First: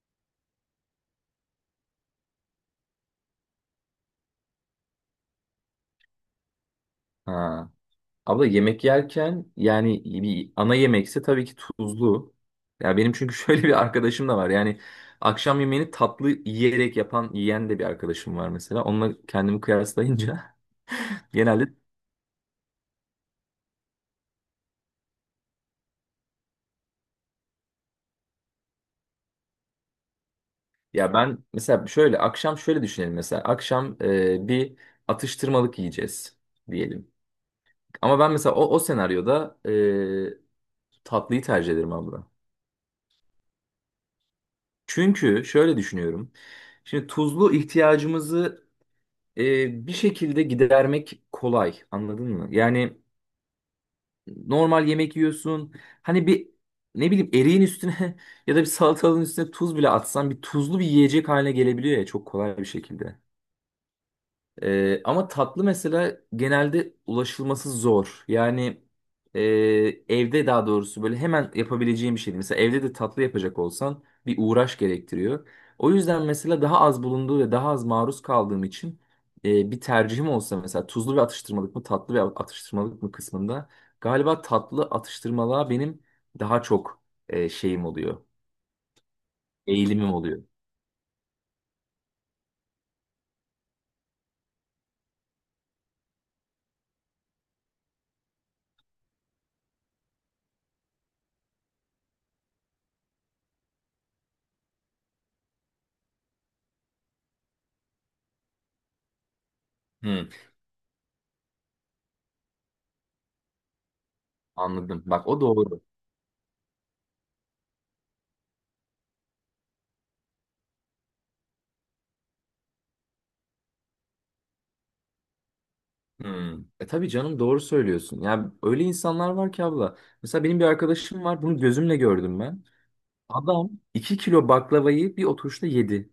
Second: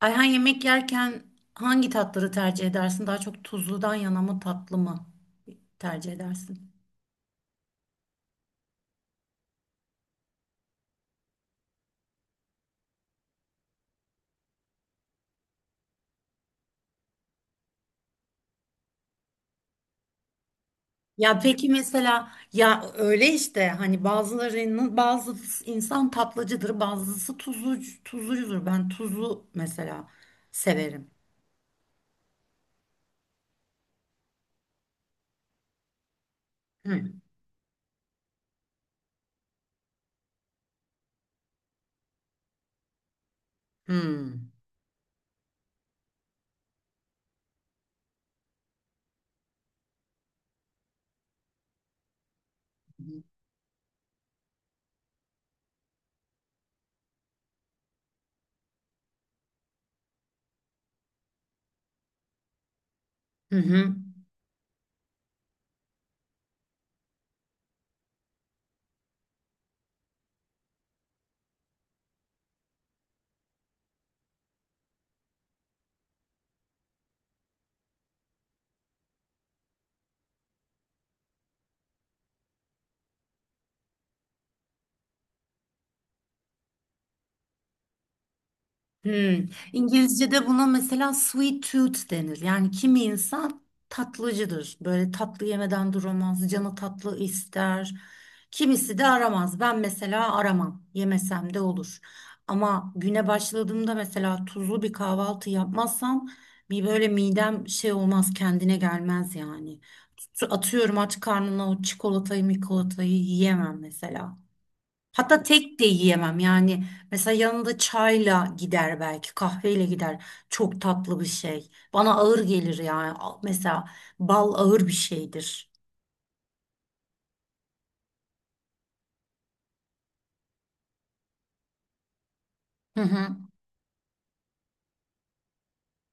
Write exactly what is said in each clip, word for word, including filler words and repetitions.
Ayhan yemek yerken hangi tatları tercih edersin? Daha çok tuzludan yana mı tatlı mı tercih edersin? Ha. Abla yemek yerken yani bir ana yemekse tabii ki tuzlu. Ya benim çünkü şöyle bir arkadaşım da var. Yani akşam yemeğini tatlı yiyerek yapan, yiyen de bir arkadaşım var mesela. Onunla kendimi kıyaslayınca Ya peki genelde mesela ya öyle işte hani bazılarının bazı insan tatlıcıdır, bazısı tuzlu tuzlucudur. Ben tuzlu mesela severim. ya ben mesela şöyle akşam şöyle düşünelim mesela. Akşam e, bir atıştırmalık yiyeceğiz Hı diyelim. Ama ben mesela o, o senaryoda e, tatlıyı tercih ederim abla. hı. Çünkü şöyle düşünüyorum. Şimdi tuzlu ihtiyacımızı e, bir şekilde gidermek kolay, anladın mı? Yani normal yemek yiyorsun, hani bir ne bileyim eriğin üstüne ya da bir salatalığın üstüne tuz bile atsan bir tuzlu bir yiyecek haline gelebiliyor ya, çok kolay bir şekilde. Hı hı. Ee, ama tatlı mesela genelde ulaşılması zor. Yani e, evde, daha doğrusu böyle hemen yapabileceğim bir şey değil. Mesela evde de tatlı yapacak olsan bir uğraş gerektiriyor. O yüzden mesela daha az bulunduğu ve daha az maruz kaldığım için e, bir tercihim olsa mesela tuzlu ve atıştırmalık mı, tatlı ve atıştırmalık mı kısmında galiba tatlı atıştırmalığa benim daha çok e, şeyim oluyor. Hmm. Eğilimim oluyor. İngilizce'de buna mesela sweet tooth denir. Yani kimi insan tatlıcıdır. Böyle tatlı yemeden duramaz, canı tatlı ister. Kimisi de aramaz. Ben mesela aramam. Yemesem de olur. Ama güne başladığımda mesela tuzlu bir kahvaltı yapmazsam bir böyle midem şey olmaz, kendine gelmez yani. Hmm, Atıyorum aç karnına o çikolatayı, mikolatayı yiyemem mesela. anladım. Bak, o Hatta tek doğru. de yiyemem yani. Mesela yanında çayla gider belki, kahveyle gider. Çok tatlı bir şey. Bana ağır gelir yani. Al- Mesela bal ağır bir şeydir. Hmm. E tabii canım, doğru söylüyorsun. Yani öyle insanlar var ki abla. Mesela benim bir arkadaşım var. Bunu gözümle gördüm ben. Hı hı. Adam iki kilo baklavayı bir oturuşta yedi.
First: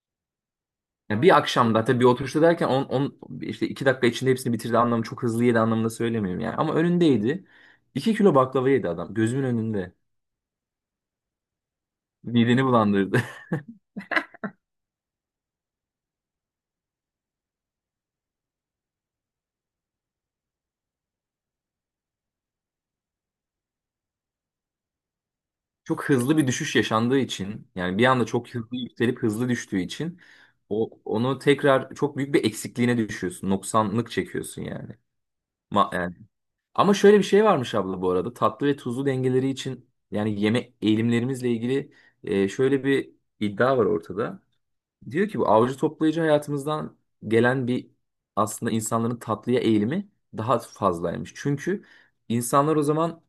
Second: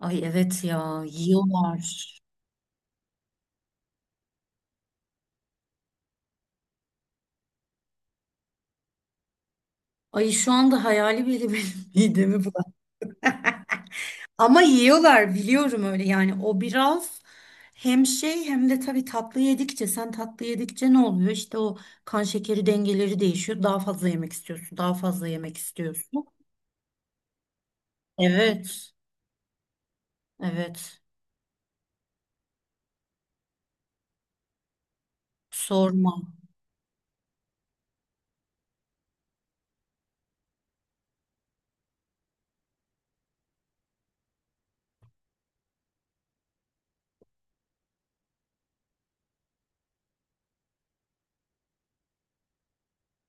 Ay evet ya, Yani bir akşamda, tabii bir yiyorlar. oturuşta derken on, on, işte iki dakika içinde hepsini bitirdi, anlamı çok hızlı yedi anlamında söylemiyorum yani. Ama önündeydi. iki kilo baklava yedi adam. Gözümün önünde. Ay şu anda hayali bile benim midemi Mideni bulandı. bulandırdı. Ama yiyorlar biliyorum öyle yani. O biraz hem şey hem de tabii tatlı yedikçe sen tatlı yedikçe ne oluyor? İşte o kan şekeri dengeleri değişiyor. Daha fazla yemek istiyorsun, daha fazla yemek Çok istiyorsun. hızlı bir düşüş yaşandığı için, yani bir anda çok hızlı Evet. yükselip hızlı düştüğü için o, Evet. onu tekrar çok büyük bir eksikliğine düşüyorsun. Noksanlık çekiyorsun yani. Ma- Sorma. yani ama şöyle bir şey varmış abla bu arada. Tatlı ve tuzlu dengeleri için, yani yeme eğilimlerimizle ilgili e, şöyle bir iddia var ortada. Diyor ki bu avcı toplayıcı hayatımızdan gelen bir, aslında insanların tatlıya eğilimi daha fazlaymış. Çünkü insanlar o zaman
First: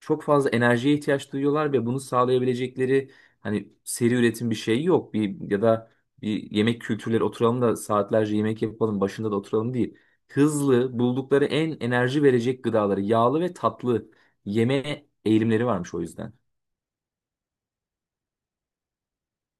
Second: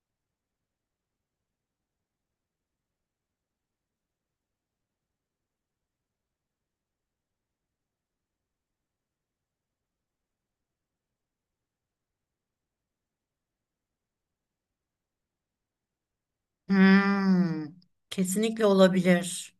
çok fazla enerjiye ihtiyaç duyuyorlar ve bunu sağlayabilecekleri, hani seri üretim bir şey yok. Bir ya da bir yemek kültürleri oturalım da saatlerce yemek yapalım, başında da oturalım değil. Hızlı, buldukları en enerji verecek gıdaları, yağlı ve tatlı yeme eğilimleri varmış o yüzden. Hmm. Kesinlikle olabilir.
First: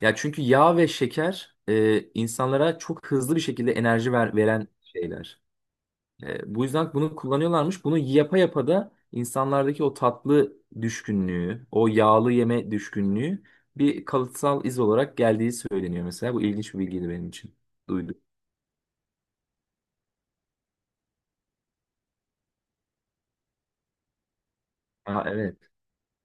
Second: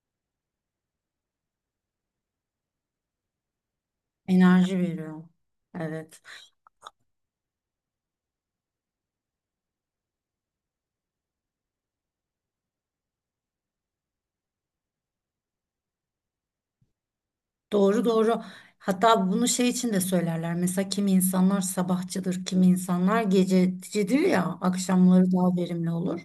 Ya çünkü yağ ve şeker e, insanlara çok hızlı bir şekilde enerji ver, veren Enerji veriyor. şeyler. Evet. E, bu yüzden bunu kullanıyorlarmış. Bunu yapa yapa da insanlardaki o tatlı düşkünlüğü, o yağlı yeme düşkünlüğü bir kalıtsal iz olarak geldiği söyleniyor mesela. Bu ilginç bir bilgiydi benim için. Doğru Duydum. doğru. Hatta bunu şey için de söylerler. Mesela kimi insanlar sabahçıdır, kimi insanlar gececidir ya, Aa, akşamları daha evet. verimli olur.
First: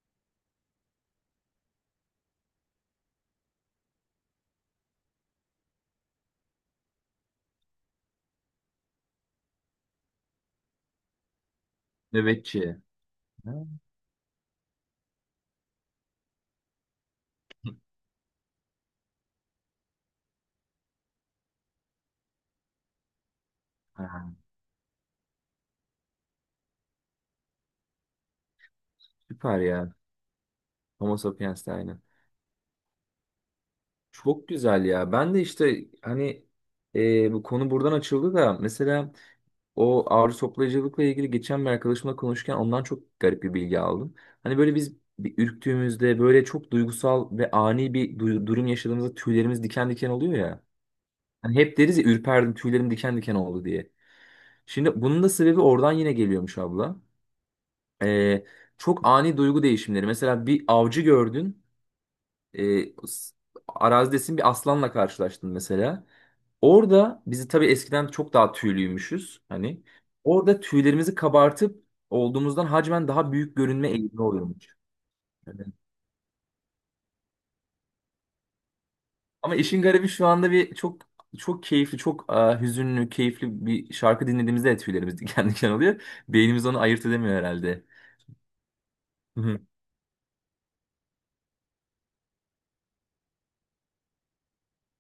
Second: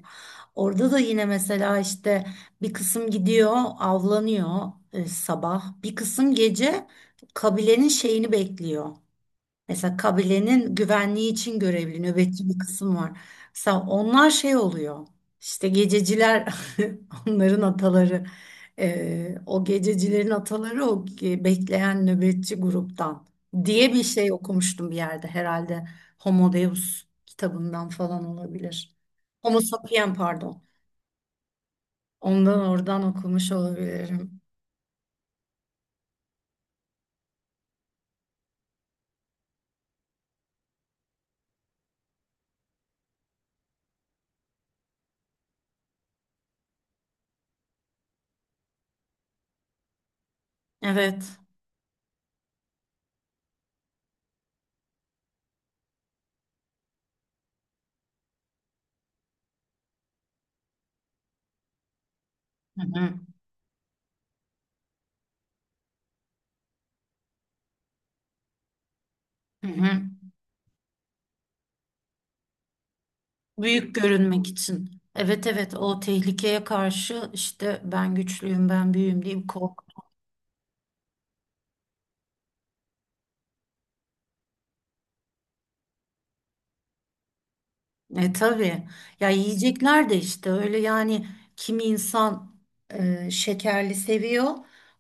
Orada da yine mesela işte bir kısım gidiyor, avlanıyor e, sabah. Bir kısım gece kabilenin şeyini bekliyor. Mesela kabilenin güvenliği için görevli nöbetçi bir Nöbetçi. kısım var. Ha, Mesela onlar şey oluyor. İşte gececiler onların ataları. Ee, o gececilerin ataları o ge- bekleyen nöbetçi gruptan diye bir ha. şey okumuştum bir yerde. Herhalde Homo Deus kitabından falan olabilir. Süper Homo ya. sapien pardon. Homo sapiens de aynı. Ondan oradan okumuş olabilirim. Çok güzel ya. Ben de işte hani e, bu konu buradan açıldı da mesela o ağrı toplayıcılıkla ilgili geçen bir arkadaşımla konuşurken ondan çok garip bir bilgi aldım. Hani böyle biz bir ürktüğümüzde, böyle çok duygusal ve ani bir du- durum yaşadığımızda tüylerimiz diken diken oluyor ya. Evet. Hani hep deriz ya, ürperdim, tüylerim diken diken oldu diye. Şimdi bunun da sebebi oradan yine geliyormuş abla. Ee, çok ani duygu değişimleri. Mesela bir avcı gördün. Hı E, hı. s- arazidesin, bir aslanla karşılaştın mesela. Orada bizi tabii eskiden çok daha tüylüymüşüz Hı hani. hı. Orada tüylerimizi kabartıp olduğumuzdan hacmen daha büyük görünme Büyük eğilimi görünmek oluyormuş. için. Evet Evet. evet o tehlikeye karşı işte ben güçlüyüm ben büyüğüm diye bir Ama işin korku. garibi şu anda bir çok çok keyifli, çok e, hüzünlü, keyifli bir şarkı dinlediğimizde de tüylerimiz diken diken oluyor. Beynimiz onu ayırt edemiyor herhalde. E tabii. Ya Hı hı. yiyecekler de işte öyle yani kimi insan e, şekerli seviyor.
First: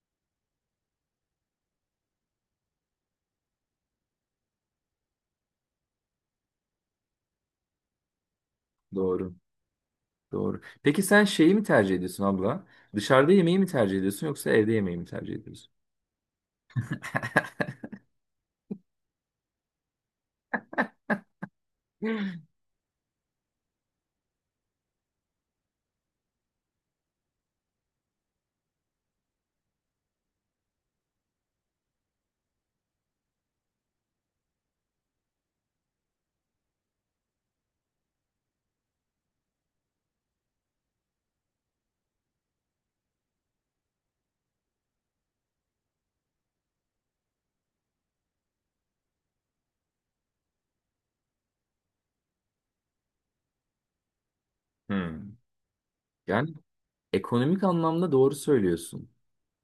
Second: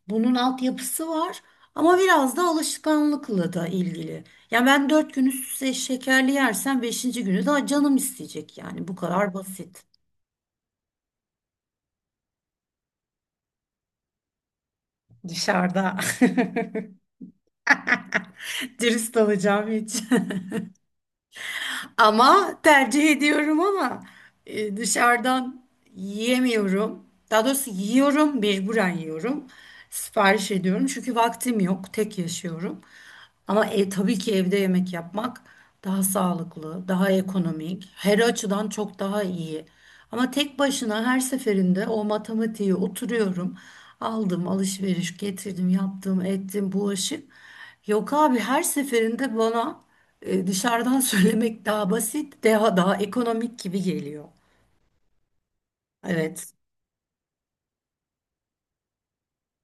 Bunun altyapısı var ama biraz da alışkanlıkla da ilgili. Ya ben dört gün üst üste şekerli yersem beşinci günü daha canım isteyecek yani bu kadar Doğru. basit. Doğru. Peki sen şeyi mi tercih ediyorsun abla? Dışarıda yemeği mi tercih ediyorsun, yoksa evde yemeği mi tercih ediyorsun? Dışarıda. Dürüst olacağım hiç. Ama tercih ediyorum ama e, dışarıdan yiyemiyorum. Daha doğrusu yiyorum, mecburen yiyorum. Sipariş ediyorum çünkü vaktim yok, tek yaşıyorum. Ama e, tabii ki evde yemek yapmak daha sağlıklı, daha ekonomik, her açıdan çok daha iyi. Ama tek başına her seferinde o matematiğe oturuyorum. Aldım alışveriş getirdim yaptım ettim bulaşık. Yok abi her seferinde bana e, dışarıdan söylemek daha basit daha daha ekonomik gibi geliyor. Hmm. Yani Evet ekonomik anlamda doğru söylüyorsun.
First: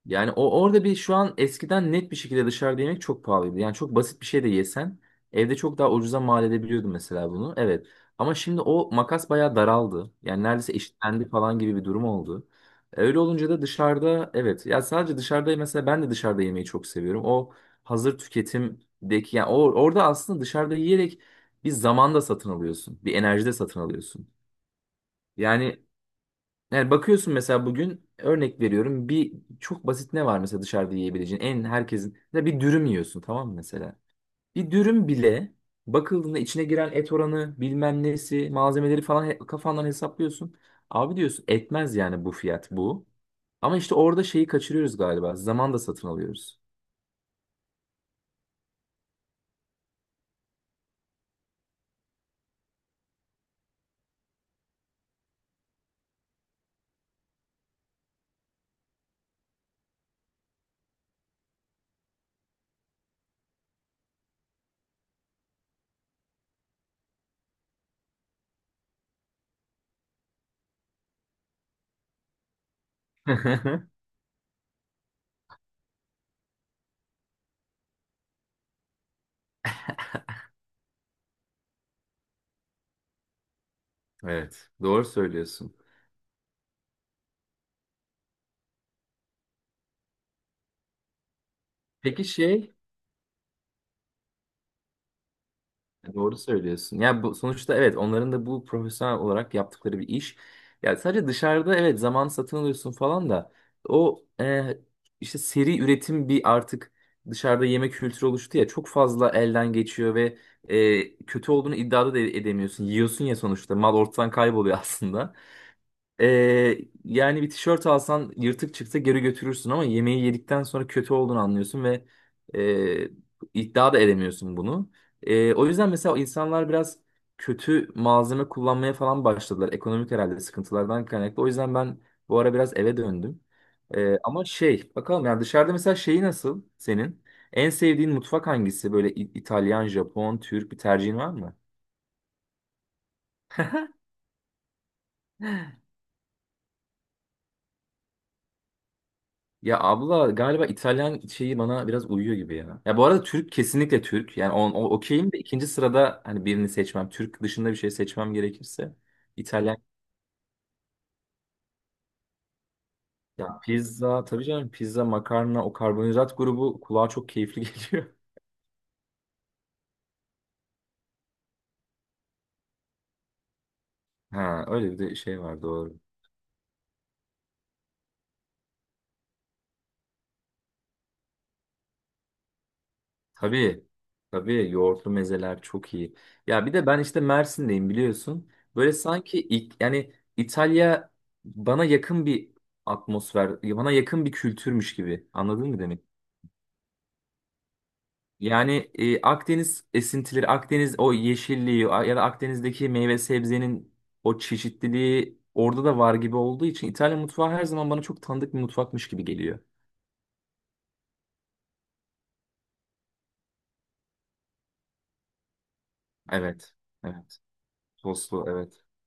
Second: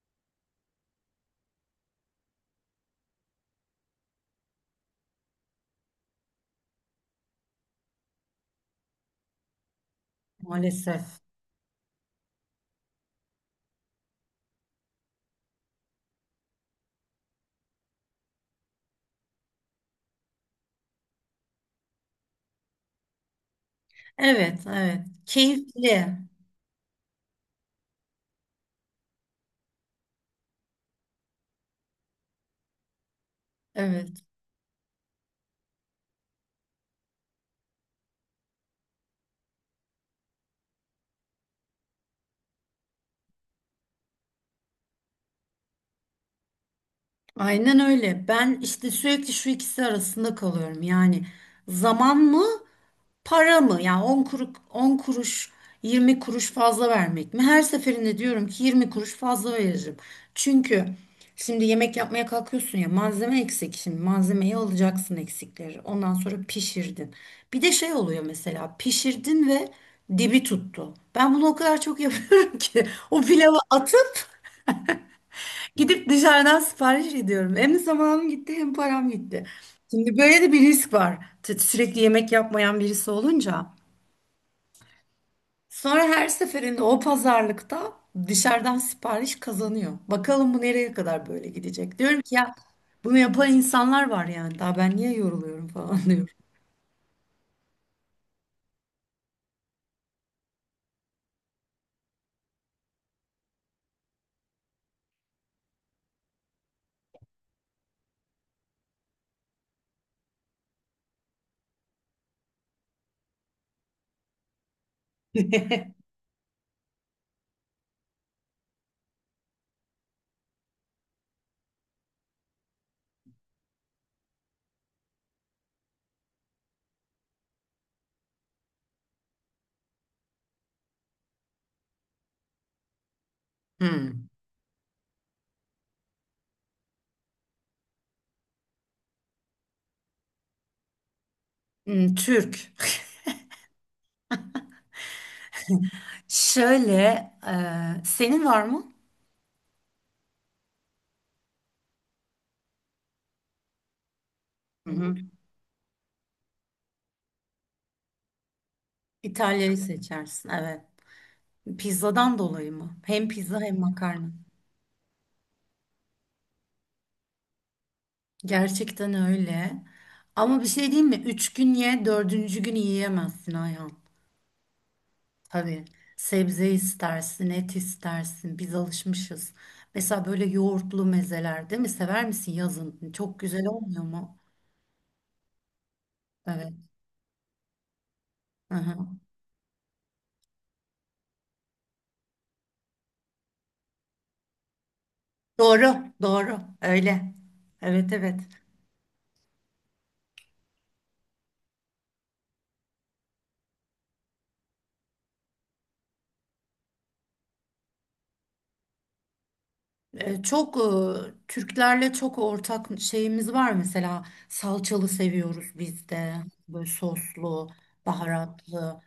Yani o orada bir, şu an eskiden net bir şekilde dışarıda yemek çok pahalıydı. Yani çok basit bir şey de yesen evde çok daha ucuza mal edebiliyordun mesela bunu. Evet. Ama şimdi o makas bayağı daraldı. Yani neredeyse maalesef. eşitlendi falan gibi bir durum oldu. Öyle olunca da dışarıda, evet. Ya sadece dışarıda mesela ben de dışarıda yemeyi çok seviyorum. O hazır tüketimdeki, yani o, orada aslında dışarıda yiyerek bir zamanda satın alıyorsun. Bir enerjide satın alıyorsun. Evet evet Yani keyifli. yani bakıyorsun mesela, bugün örnek veriyorum, bir çok basit ne var mesela dışarıda yiyebileceğin en herkesin, mesela bir dürüm yiyorsun tamam mı mesela. Evet Bir dürüm bile bakıldığında içine giren et oranı, bilmem nesi, malzemeleri falan he- kafandan hesaplıyorsun. Abi diyorsun, etmez yani bu fiyat bu. Ama işte orada şeyi kaçırıyoruz galiba, zaman da satın alıyoruz. aynen öyle. Ben işte sürekli şu ikisi arasında kalıyorum yani zaman mı? Para mı? Yani on kuruş, on kuruş, yirmi kuruş fazla vermek mi? Her seferinde diyorum ki yirmi kuruş fazla veririm. Çünkü şimdi yemek yapmaya kalkıyorsun ya malzeme eksik. Şimdi malzemeyi alacaksın eksikleri. Ondan sonra pişirdin. Bir de şey oluyor mesela pişirdin ve dibi tuttu. Ben bunu o kadar çok yapıyorum ki o pilavı atıp gidip dışarıdan sipariş ediyorum. Hem zamanım gitti hem param gitti. Şimdi böyle de bir risk var. T- Sürekli yemek yapmayan birisi olunca. Evet, doğru söylüyorsun. Sonra her seferinde o pazarlıkta dışarıdan sipariş kazanıyor. Bakalım bu nereye kadar böyle gidecek. Diyorum Peki ki ya şey, bunu yapan insanlar var yani. Daha ben niye yoruluyorum falan E, diyorum. doğru söylüyorsun. Ya bu sonuçta evet, onların da bu profesyonel olarak yaptıkları bir iş. Ya sadece dışarıda evet zaman satın alıyorsun falan da o, e, işte seri üretim bir, artık dışarıda yemek kültürü oluştu ya, çok fazla elden geçiyor ve e, kötü olduğunu iddia da edemiyorsun. Yiyorsun ya sonuçta, mal ortadan kayboluyor aslında. Ee, yani bir tişört alsan yırtık çıksa geri götürürsün ama yemeği yedikten sonra kötü olduğunu anlıyorsun ve e, iddia da edemiyorsun bunu. E, o yüzden mesela insanlar biraz kötü malzeme kullanmaya falan başladılar. Ekonomik herhalde sıkıntılardan kaynaklı. O yüzden ben bu ara biraz eve döndüm. E, Hmm. ama şey bakalım, yani dışarıda mesela şeyi nasıl senin? En sevdiğin mutfak hangisi? Böyle İ- İtalyan, Japon, Türk bir tercihin var mı? Hmm, Türk. Şöyle, e, senin var mı? Ya abla galiba İtalyan şeyi bana biraz uyuyor gibi ya. Ya bu arada Türk, kesinlikle Türk. Yani on, o, Hı hı. okeyim de ikinci sırada hani birini seçmem, Türk dışında bir şey seçmem gerekirse. İtalya'yı İtalyan, seçersin. Evet. Pizzadan dolayı mı? Hem ya pizza hem pizza makarna. tabii canım, pizza, makarna, o karbonhidrat grubu kulağa çok keyifli geliyor. Gerçekten öyle. Ama bir şey diyeyim mi? Üç gün ye, dördüncü gün yiyemezsin Ayhan. Ha öyle bir de şey var, Tabii doğru. sebze istersin, et istersin. Biz alışmışız. Mesela böyle yoğurtlu mezeler değil mi? Sever misin yazın? Çok güzel Tabii. olmuyor mu? Tabii yoğurtlu mezeler çok iyi. Ya Evet. bir de ben işte Mersin'deyim, biliyorsun. Hı Böyle hı. sanki ilk, yani İtalya bana yakın bir atmosfer, bana yakın bir kültürmüş gibi. Anladın mı Doğru, demek? doğru. Öyle. Evet, evet. Yani e, Akdeniz esintileri, Akdeniz o yeşilliği a- ya da Akdeniz'deki meyve sebzenin o çeşitliliği orada da var gibi olduğu için İtalya mutfağı her zaman bana çok tanıdık bir mutfakmış gibi geliyor. E, Çok e, Türklerle çok ortak şeyimiz var mesela salçalı seviyoruz biz de Evet. böyle Evet. soslu Soslu, evet. baharatlı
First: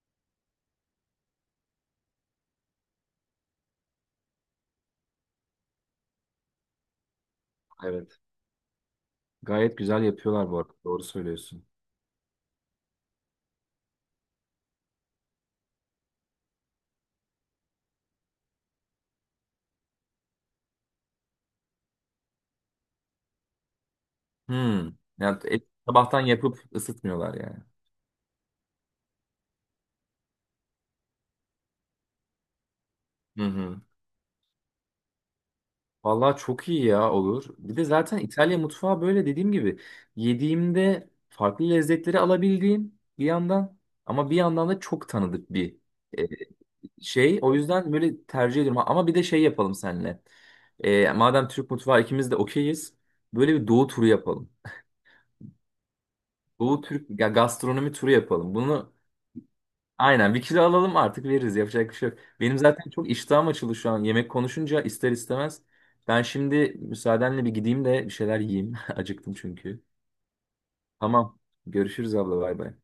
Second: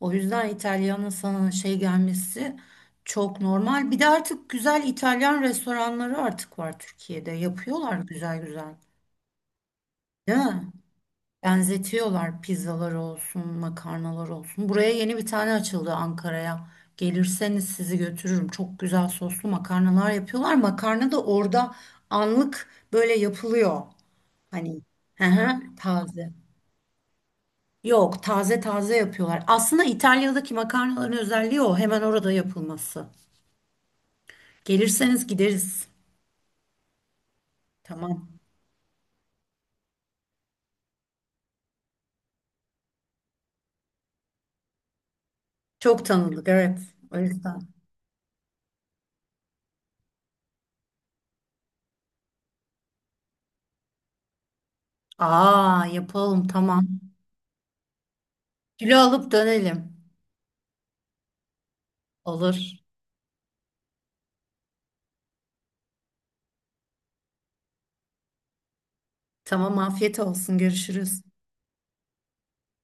o yüzden İtalyan'ın sana şey gelmesi çok normal bir de artık güzel İtalyan restoranları artık var Türkiye'de yapıyorlar Evet. güzel güzel Gayet güzel değil yapıyorlar bu mi? arada. Doğru söylüyorsun. Benzetiyorlar pizzalar olsun, makarnalar olsun. Buraya yeni bir tane açıldı Ankara'ya. Gelirseniz sizi götürürüm. Çok güzel soslu makarnalar yapıyorlar. Makarna da orada anlık böyle yapılıyor. Hani Hmm. hı Yani hı, et sabahtan taze. yapıp ısıtmıyorlar yani. Yok, taze taze yapıyorlar. Aslında İtalya'daki makarnaların özelliği o. Hemen orada yapılması. Hı hı. Gelirseniz gideriz. Vallahi çok iyi ya, olur. Bir de zaten Tamam. İtalya mutfağı böyle dediğim gibi yediğimde farklı lezzetleri alabildiğim bir yandan, ama bir yandan da çok tanıdık bir Çok e, tanıdık, evet. O şey. O yüzden. yüzden böyle tercih ediyorum. Ama bir de şey yapalım seninle. E, madem Türk mutfağı ikimiz de okeyiz, böyle bir doğu turu yapalım. Aa, yapalım, Doğu tamam. Türk, ya gastronomi turu yapalım. Bunu Kilo alıp dönelim. aynen, bir kilo alalım artık, veririz, yapacak bir şey yok. Benim Olur. zaten çok iştahım açıldı şu an, yemek konuşunca ister istemez. Ben şimdi müsaadenle bir gideyim de bir şeyler yiyeyim. Acıktım Tamam çünkü. afiyet olsun görüşürüz. Tamam, görüşürüz abla, bay bay.